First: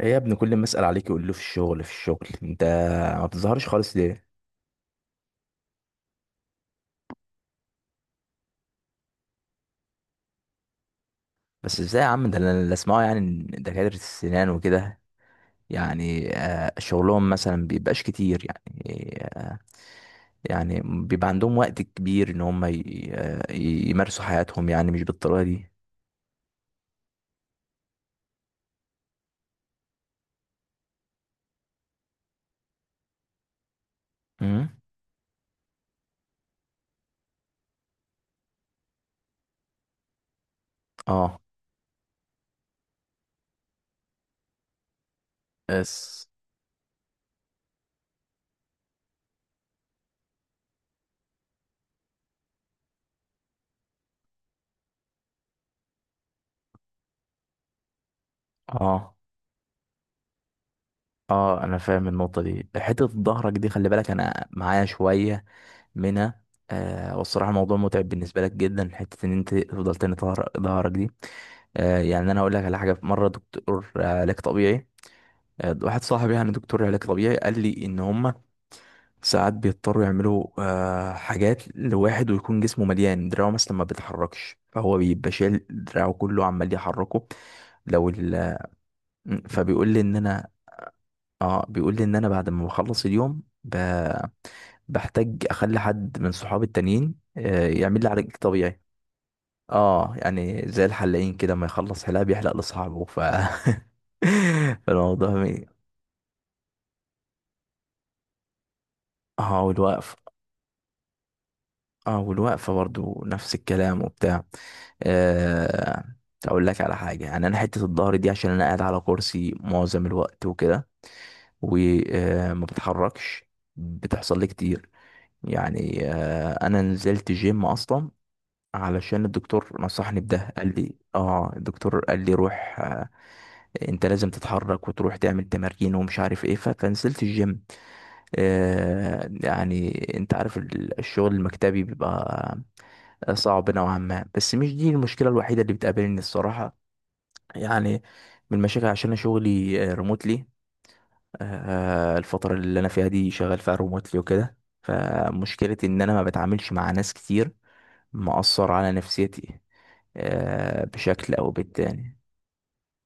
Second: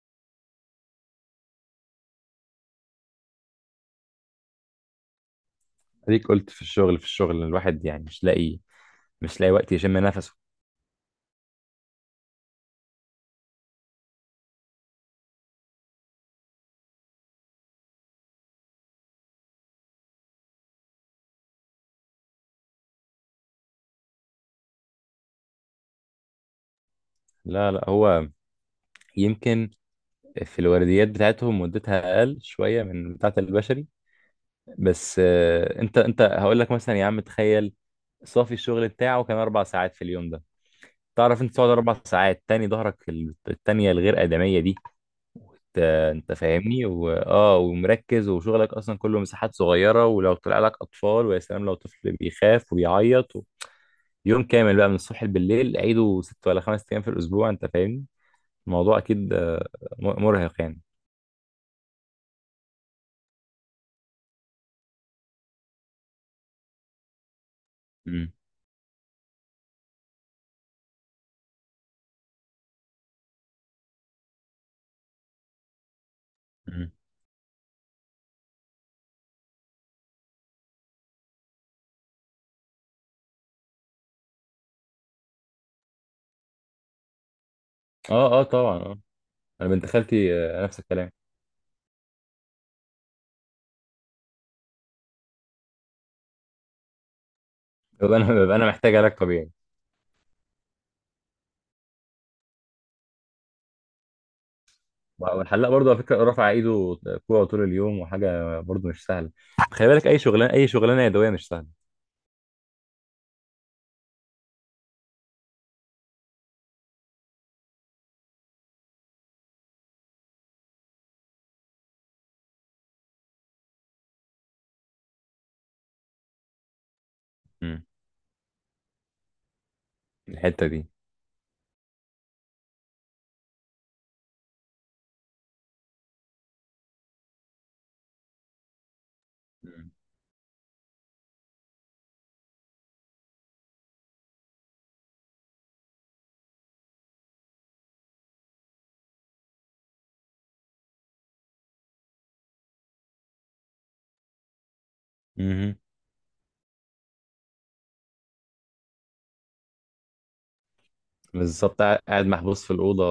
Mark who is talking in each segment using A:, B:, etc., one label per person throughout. A: ايه يا ابني، كل ما اسال عليك يقول له في الشغل في الشغل. انت ما بتظهرش خالص ليه؟
B: اديك قلت في الشغل في الشغل. الواحد يعني مش لاقي وقت يشم نفسه.
A: بس ازاي يا عم؟ ده انا اللي اسمعه يعني إن دكاتره السنان وكده، يعني شغلهم مثلا بيبقاش كتير، يعني يعني بيبقى عندهم وقت كبير ان هم يمارسوا حياتهم، يعني مش بالطريقه دي.
B: لا لا، هو يمكن في الورديات بتاعتهم مدتها اقل شويه من بتاعه البشري.
A: امم.
B: بس انت هقول لك مثلا، يا عم تخيل صافي الشغل بتاعه كان اربع ساعات في اليوم ده.
A: اه.
B: تعرف انت تقعد اربع ساعات تاني ظهرك التانيه الغير ادميه دي. انت
A: اس.
B: انت فاهمني واه ومركز، وشغلك اصلا كله مساحات صغيره، ولو طلع لك اطفال، ويا سلام لو طفل بيخاف وبيعيط يوم كامل بقى من الصبح بالليل، عيده ست ولا خمس ايام في الاسبوع. انت فاهمني الموضوع
A: اه.
B: اكيد مرهق يعني.
A: اه انا فاهم النقطه دي، حته ظهرك دي خلي بالك انا معايا شويه منها. آه والصراحة الموضوع متعب
B: مم.
A: بالنسبة لك جدا، حتة إن أنت تفضل تاني ظهرك دي. آه يعني أنا هقول لك على حاجة، في مرة دكتور علاج طبيعي، آه واحد صاحبي يعني دكتور
B: مم.
A: علاج طبيعي قال لي إن هما ساعات بيضطروا يعملوا آه حاجات لواحد، ويكون جسمه مليان، دراعه مثلا ما بيتحركش فهو بيبقى شايل دراعه كله عمال يحركه. لو
B: اه اه،
A: ال
B: طبعا اه.
A: م،
B: انا بنت
A: فبيقول لي إن
B: خالتي
A: أنا،
B: نفس الكلام.
A: اه بيقول لي إن أنا بعد ما بخلص اليوم بحتاج أخلي حد من صحابي التانيين يعمل لي علاج
B: ببقى انا
A: طبيعي.
B: محتاج علاج طبيعي.
A: اه يعني زي الحلاقين كده، ما يخلص حلاقة بيحلق لصاحبه، ف فالموضوع مي...
B: والحلاق برضه على فكره رافع ايده كوع طول اليوم، وحاجه برضه مش سهله.
A: اه
B: خلي بالك
A: والوقف.
B: اي شغلانه، اي شغلانه يدويه مش سهله.
A: اه والوقفة برضو نفس الكلام وبتاع. آه... اقول لك على حاجة، يعني انا حتة الظهر دي عشان انا قاعد على كرسي معظم الوقت وكده وما بتحركش بتحصل لي كتير. يعني انا نزلت جيم
B: مم.
A: اصلا علشان الدكتور نصحني بده،
B: الحته
A: قال
B: دي.
A: لي اه الدكتور قال لي روح، انت لازم تتحرك وتروح تعمل تمارين ومش عارف ايه، فكنسلت الجيم. آه
B: مم.
A: يعني انت عارف الشغل المكتبي بيبقى صعب نوعا ما، بس مش دي المشكلة الوحيدة اللي بتقابلني الصراحة. يعني من المشاكل عشان انا شغلي ريموتلي، الفترة اللي انا فيها دي شغال فيها ريموتلي وكده،
B: مهم.
A: فمشكلتي ان انا ما بتعاملش مع ناس كتير مأثر على نفسيتي آه بشكل او
B: بالظبط،
A: بالتاني.
B: قاعد محبوس في الاوضه.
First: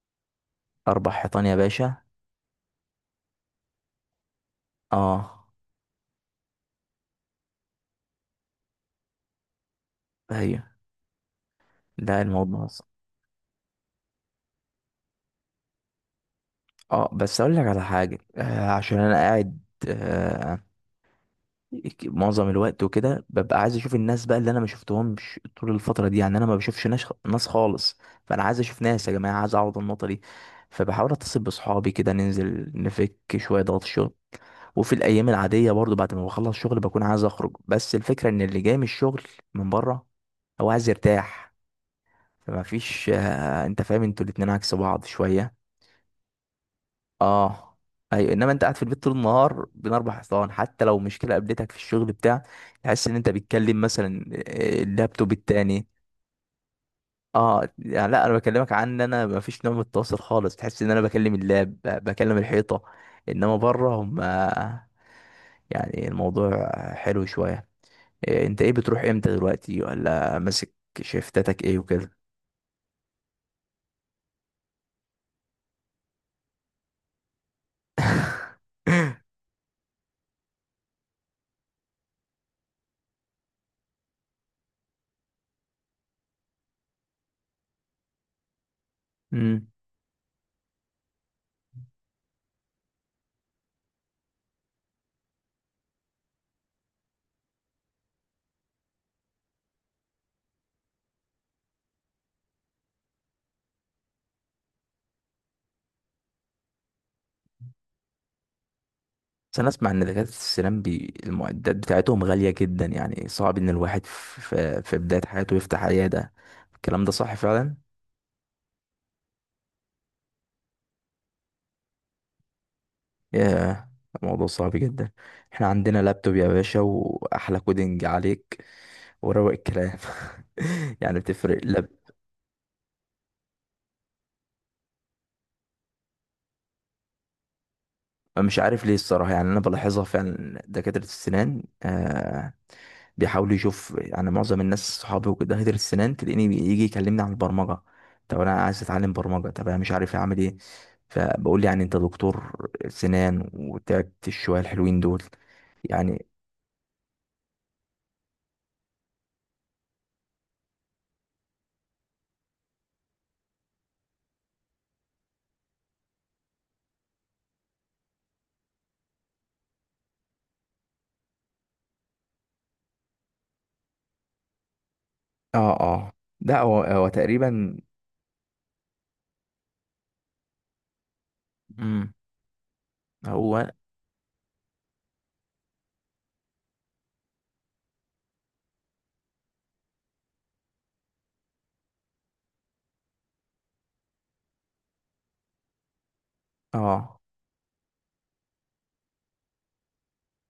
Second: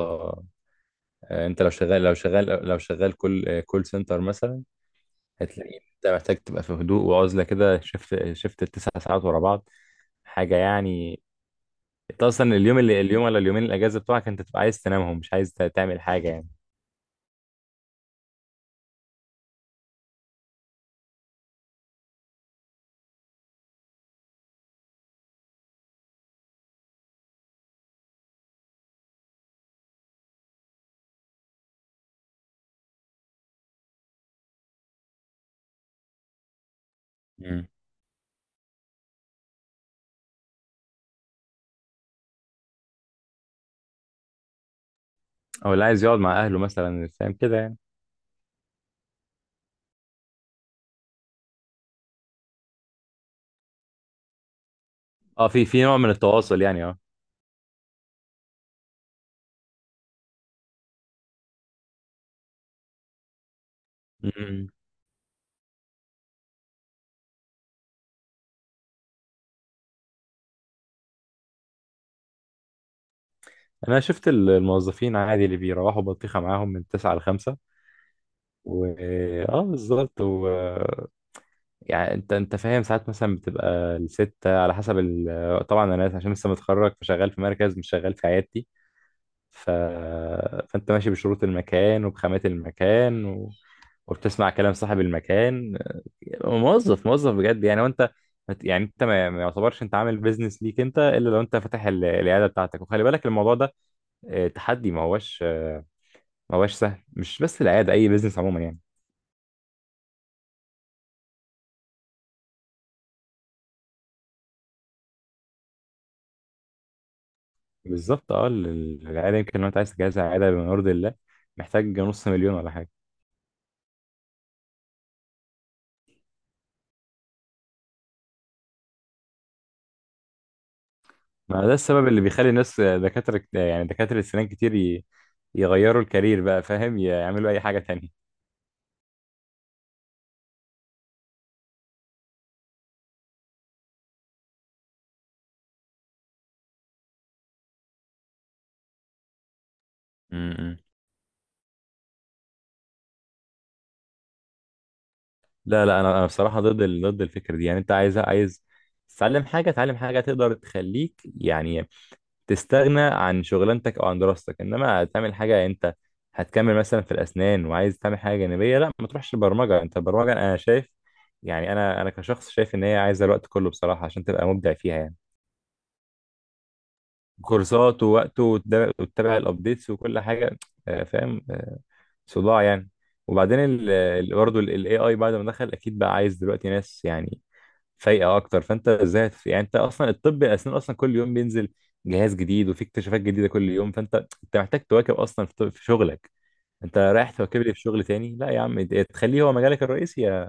A: اربع حيطان يا
B: انت لو
A: باشا.
B: شغال، لو شغال كول كول سنتر مثلا،
A: اه.
B: هتلاقي انت محتاج تبقى في هدوء وعزله كده. شفت التسع ساعات ورا بعض، حاجه
A: ايوه،
B: يعني.
A: ده
B: انت اصلا
A: الموضوع اصلا.
B: اليوم ولا اليومين الاجازه بتوعك، انت تبقى عايز تنامهم، مش عايز تعمل حاجه يعني.
A: اه بس اقول لك على حاجه، آه عشان انا قاعد آه معظم الوقت وكده ببقى عايز اشوف الناس بقى، اللي انا ما شفتهمش طول الفتره دي، يعني انا ما بشوفش ناس ناس خالص، فانا عايز اشوف ناس يا جماعه، عايز اعوض النقطه دي. فبحاول اتصل بصحابي كده، ننزل نفك شويه ضغط الشغل. وفي الايام العاديه برضو بعد ما بخلص شغل بكون عايز اخرج،
B: مم.
A: بس الفكره ان اللي جاي من الشغل من بره هو عايز يرتاح، فما فيش آه، انت فاهم انتوا الاتنين عكس بعض شويه.
B: او اللي عايز يقعد مع اهله مثلا، فاهم كده يعني.
A: اه. ايوه انما انت قاعد في البيت طول النهار بين اربع حيطان، حتى لو مشكله قابلتك في الشغل بتاع، تحس ان انت بتكلم مثلا اللابتوب
B: اه، في
A: التاني.
B: نوع من التواصل يعني، اه.
A: اه يعني لا انا بكلمك عن ان انا ما فيش نوع من التواصل خالص، تحس ان انا بكلم اللاب بكلم الحيطه، انما بره هم
B: مم.
A: يعني الموضوع حلو شويه. إيه، انت ايه بتروح امتى دلوقتي؟ ولا ماسك شيفتاتك ايه وكده؟
B: انا شفت الموظفين عادي اللي بيروحوا بطيخه معاهم من 9 ل 5. و اه بالظبط. و يعني انت فاهم، ساعات مثلا بتبقى الستة على حسب ال... طبعا انا عشان لسه متخرج، فشغال في مركز مش شغال في عيادتي.
A: امم.
B: ف... فانت ماشي بشروط المكان وبخامات المكان و... وبتسمع كلام صاحب المكان. موظف بجد يعني. وانت مت-، يعني انت ما يعتبرش انت عامل بيزنس ليك، انت الا لو انت فاتح العياده بتاعتك. وخلي بالك الموضوع ده تحدي، ما هوش ما هوش سهل. مش بس العياده، اي بيزنس عموما يعني.
A: بس انا اسمع ان دكاتره السنان المعدات بتاعتهم غاليه جدا، يعني صعب ان الواحد في بدايه حياته يفتح عياده، الكلام ده صح فعلا؟
B: بالظبط اه، العياده يمكن لو انت عايز تجهزها عياده بما يرضي الله، محتاج نص مليون ولا حاجه.
A: ياه، الموضوع صعب جدا. احنا عندنا لابتوب يا باشا واحلى كودينج عليك وروق الكلام. يعني بتفرق.
B: ما ده السبب اللي بيخلي الناس دكاترة يعني دكاترة السنان كتير يغيروا الكارير بقى، فاهم، يعملوا أي حاجة تانية.
A: مش عارف ليه الصراحة، يعني أنا بلاحظها فعلا، دكاترة السنان آه بيحاولوا يشوف، يعني معظم الناس صحابي وكده دكاترة السنان تلاقيني يجي يكلمني عن البرمجة، طب أنا عايز أتعلم برمجة، طب أنا مش عارف أعمل إيه.
B: امم.
A: فبقول لي يعني أنت دكتور سنان وتعبت الشوية الحلوين دول،
B: لا لا،
A: يعني.
B: أنا بصراحة ضد ال... ضد الفكرة دي. يعني أنت عايز، تتعلم حاجة، تعلم حاجة تقدر تخليك يعني تستغنى عن شغلانتك أو عن دراستك. إنما تعمل حاجة، أنت هتكمل مثلا في الأسنان وعايز تعمل حاجة جانبية، لا ما تروحش البرمجة. أنت البرمجة أنا شايف يعني، أنا كشخص شايف إن هي عايزة الوقت كله بصراحة عشان تبقى مبدع فيها يعني.
A: اه. اه ده هو هو تقريبا.
B: كورسات ووقت، وتتابع الابديتس وكل حاجه. فاهم،
A: مم.
B: صداع يعني. وبعدين
A: هو.
B: برضه الاي بعد ما دخل، اكيد بقى عايز دلوقتي ناس يعني فايقه اكتر. فانت ازاي يعني انت اصلا الطب الاسنان اصلا كل يوم بينزل جهاز جديد، وفي اكتشافات جديده كل يوم. فانت انت محتاج تواكب اصلا في شغلك. انت
A: اه.
B: رايح تواكب لي في شغل تاني؟ لا يا عم، تخليه هو مجالك الرئيسي،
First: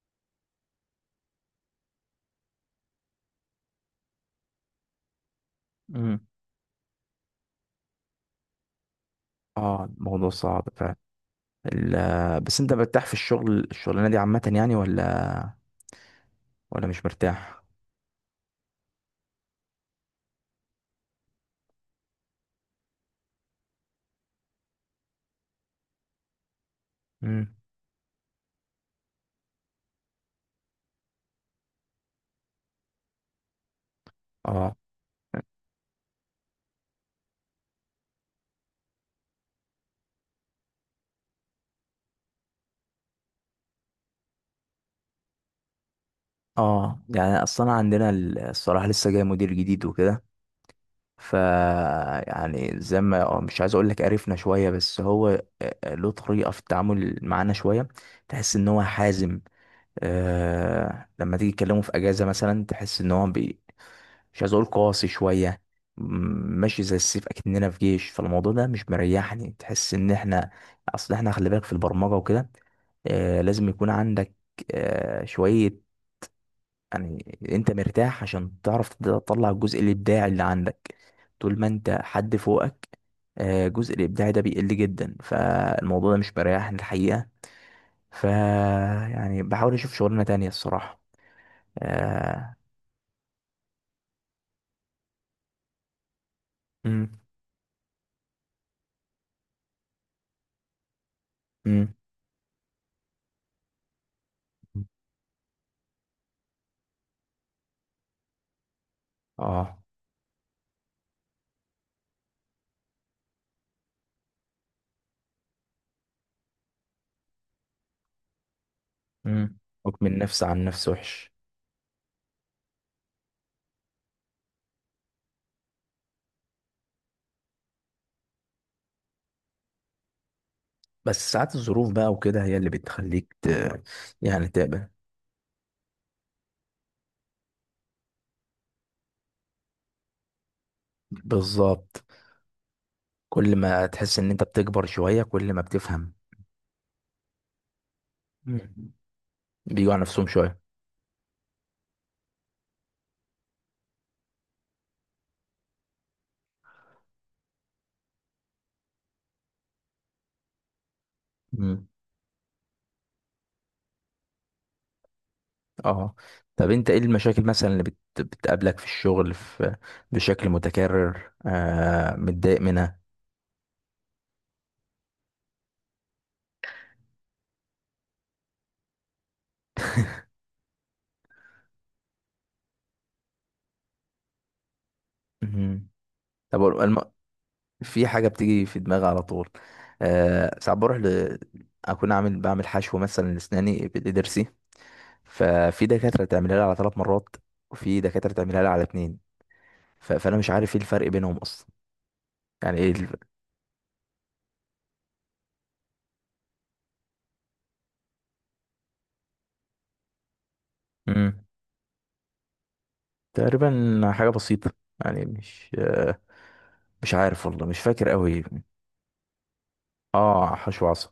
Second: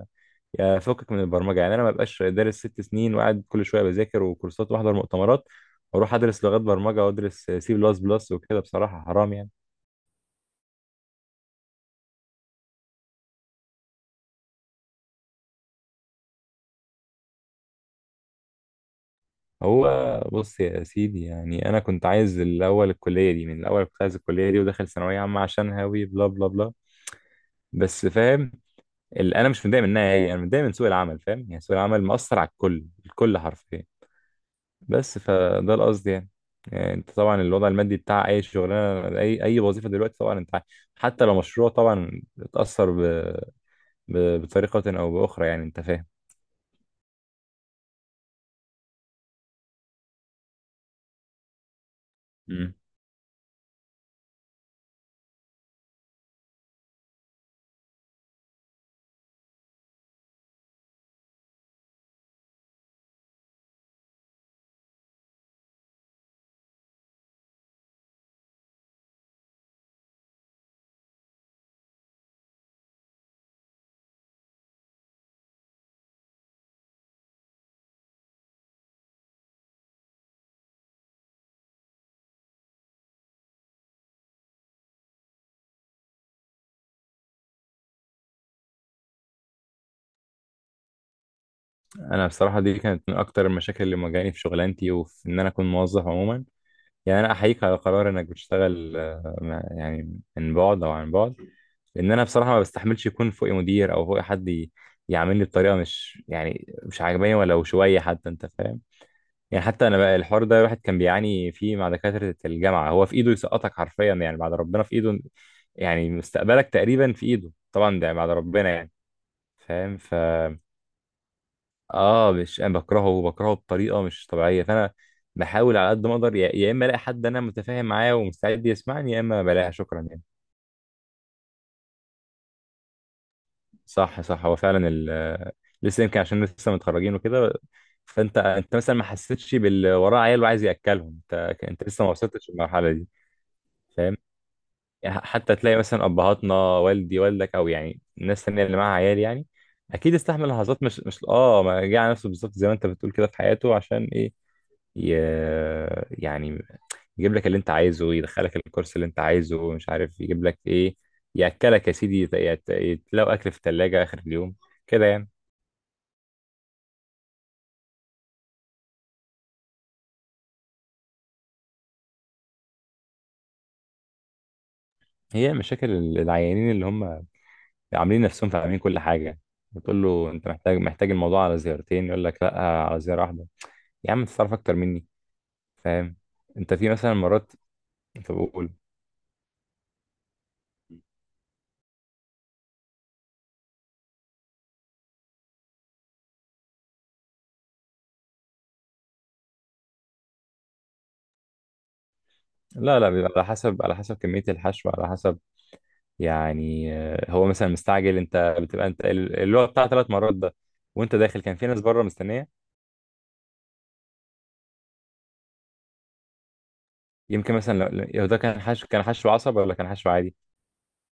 B: يا فكك من البرمجه. يعني انا ما بقاش دارس ست سنين وقاعد كل شويه بذاكر وكورسات واحضر مؤتمرات واروح
A: مم.
B: ادرس لغات برمجه وادرس سي بلس بلس وكده. بصراحه حرام يعني.
A: اه الموضوع صعب فعلا. بس انت مرتاح في الشغل، الشغلانه دي عامه يعني؟ ولا مش مرتاح؟
B: هو بص يا سيدي، يعني انا كنت عايز الاول الكليه دي، من الاول كنت عايز الكليه دي، وداخل ثانويه عامه عشان هاوي بلا بلا بلا،
A: مم.
B: بس فاهم ال-، انا مش متضايق منها هي، انا متضايق من سوق العمل، فاهم يعني. سوق العمل مأثر على الكل، الكل حرفيا.
A: اه.
B: بس فده القصد يعني. يعني انت طبعا الوضع المادي بتاع اي شغلانه، اي وظيفه دلوقتي طبعا انت عارف، حتى لو مشروع طبعا اتاثر ب... ب... بطريقه او باخرى يعني انت فاهم.
A: اه يعني اصلا عندنا الصراحه لسه جاي مدير جديد وكده، ف
B: مم.
A: يعني زي ما مش عايز اقول لك قرفنا شويه، بس هو له طريقه في التعامل معانا شويه، تحس ان هو حازم. آه لما تيجي تكلمه في اجازه مثلا تحس ان هو مش عايز اقول قاسي شويه. م- ماشي زي السيف اكننا في جيش، فالموضوع ده مش مريحني، تحس ان احنا، اصل احنا خلي بالك في البرمجه وكده لازم يكون عندك شوية، يعني انت مرتاح، عشان تعرف تطلع الجزء الابداعي اللي عندك، طول ما انت حد فوقك الجزء الابداعي ده بيقل جدا، فالموضوع ده مش مريحني الحقيقة. ف يعني بحاول اشوف شغلانة تانية الصراحة،
B: انا
A: آه.
B: بصراحه دي كانت من اكتر المشاكل اللي مواجهاني في شغلانتي، وفي ان انا اكون موظف عموما.
A: مم.
B: يعني انا احييك على قرار انك بتشتغل يعني من بعد او عن بعد.
A: مم.
B: لان انا بصراحه ما بستحملش يكون فوقي مدير او فوقي حد يعاملني بطريقه مش يعني مش عاجباني، ولو شويه حتى، انت فاهم. يعني
A: اه.
B: حتى انا بقى، الحوار ده الواحد كان بيعاني فيه مع دكاترة الجامعة. هو في ايده يسقطك حرفيا يعني، بعد ربنا في ايده. يعني مستقبلك تقريبا في ايده، طبعا ده بعد ربنا يعني.
A: مم.
B: فاهم،
A: حكم
B: ف...
A: النفس عن نفس وحش.
B: اه مش، انا بكرهه، بطريقة مش طبيعية. فانا بحاول على قد ما اقدر، يا اما الاقي حد انا متفاهم معاه ومستعد يسمعني، يا اما بلاقيها شكرا يعني.
A: بس ساعات الظروف بقى وكده هي اللي بتخليك
B: صح صح،
A: يعني
B: هو فعلا
A: تقبل.
B: ال... لسه يمكن عشان لسه متخرجين وكده. انت مثلا ما حسيتش باللي وراه عيال وعايز ياكلهم. انت لسه
A: بالظبط،
B: ما وصلتش للمرحلة دي،
A: كل ما
B: فاهم؟
A: تحس ان انت بتكبر
B: يعني
A: شوية كل
B: حتى
A: ما
B: تلاقي مثلا
A: بتفهم.
B: ابهاتنا، والدي والدك، او يعني الناس التانية اللي
A: مم.
B: معاها عيال يعني،
A: بيجوا على
B: اكيد
A: نفسهم
B: استحمل
A: شوية.
B: لحظات مش اه، ما جه على نفسه بالظبط زي ما انت بتقول كده في حياته. عشان ايه؟ ي... يعني يجيب لك اللي انت عايزه، يدخلك الكورس اللي انت عايزه، مش عارف يجيب لك ايه. ياكلك يا سيدي، يتلاقوا اكل في الثلاجه اخر اليوم كده يعني.
A: اه. طب انت ايه المشاكل مثلا اللي بتقابلك في الشغل بشكل متكرر، آه متضايق منها؟
B: هي مشاكل العيانين اللي هم عاملين نفسهم فاهمين كل حاجه. بتقول له انت محتاج، الموضوع على زيارتين، يقول لك لا على زياره واحده. يا عم انت تعرف اكتر مني،
A: مهم.
B: فاهم؟
A: طب
B: انت في مثلا مرات
A: في حاجة بتيجي
B: بقول.
A: في دماغي على طول، آه ساعات بروح اكون عامل، بعمل حشو مثلا لاسناني بضرسي، ففي دكاترة تعملها لي على 3 مرات وفي دكاترة تعملها لي على اتنين، فانا مش عارف ايه الفرق بينهم اصلا، يعني ايه
B: لا لا، بيبقى على حسب، على حسب كمية الحشو، على حسب. يعني هو مثلا مستعجل، انت بتبقى انت اللي هو بتاع ثلاث مرات ده، وانت داخل
A: مم.
B: كان في ناس بره مستنية.
A: تقريبا حاجة بسيطة، يعني مش آه مش عارف
B: يمكن
A: والله
B: مثلا،
A: مش فاكر
B: لو ده
A: قوي.
B: كان حشو، كان حشو عصب ولا كان حشو عادي.
A: اه حشو عصب.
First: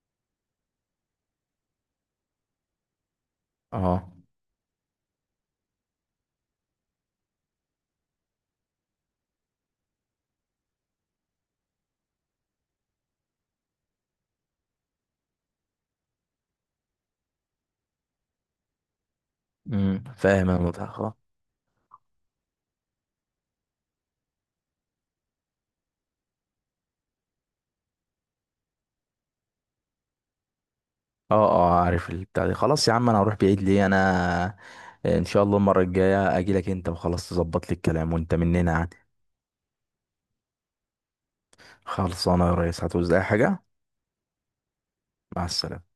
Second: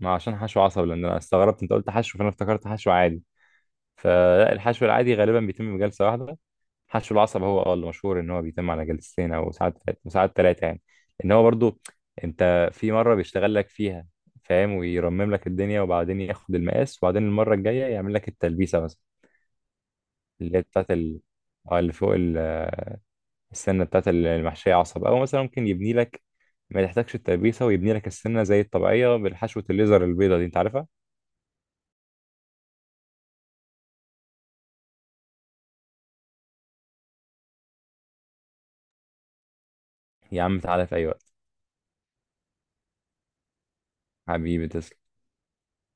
B: ما عشان حشو عصب، لان انا استغربت انت قلت حشو، فانا افتكرت حشو عادي.
A: اه.
B: فالحشو العادي غالبا بيتم بجلسة واحدة. حشو العصب هو اه اللي مشهور ان هو بيتم على جلستين، او ساعات ثلاثه يعني. ان هو برضو، انت في مره بيشتغل لك فيها، فاهم، ويرمم لك الدنيا، وبعدين ياخد المقاس، وبعدين المره الجايه يعمل لك التلبيسه مثلا،
A: فاهم
B: اللي
A: انا
B: هي بتاعت
A: متعة اه.
B: ال... اه اللي فوق ال... السنه بتاعت المحشيه عصب. او مثلا ممكن يبني لك ما تحتاجش التلبيسه، ويبني لك السنه زي الطبيعيه بالحشوه الليزر البيضه دي، انت عارفها.
A: اه عارف البتاع دي. خلاص يا عم انا هروح بعيد ليه، انا ان شاء الله المره الجايه اجي لك انت، وخلاص تظبط لي الكلام وانت مننا يعني.
B: يا عم تعالى في اي وقت.
A: خلصانه يا ريس، هتعوز اي حاجه؟
B: حبيبي تسلم.
A: مع السلامه.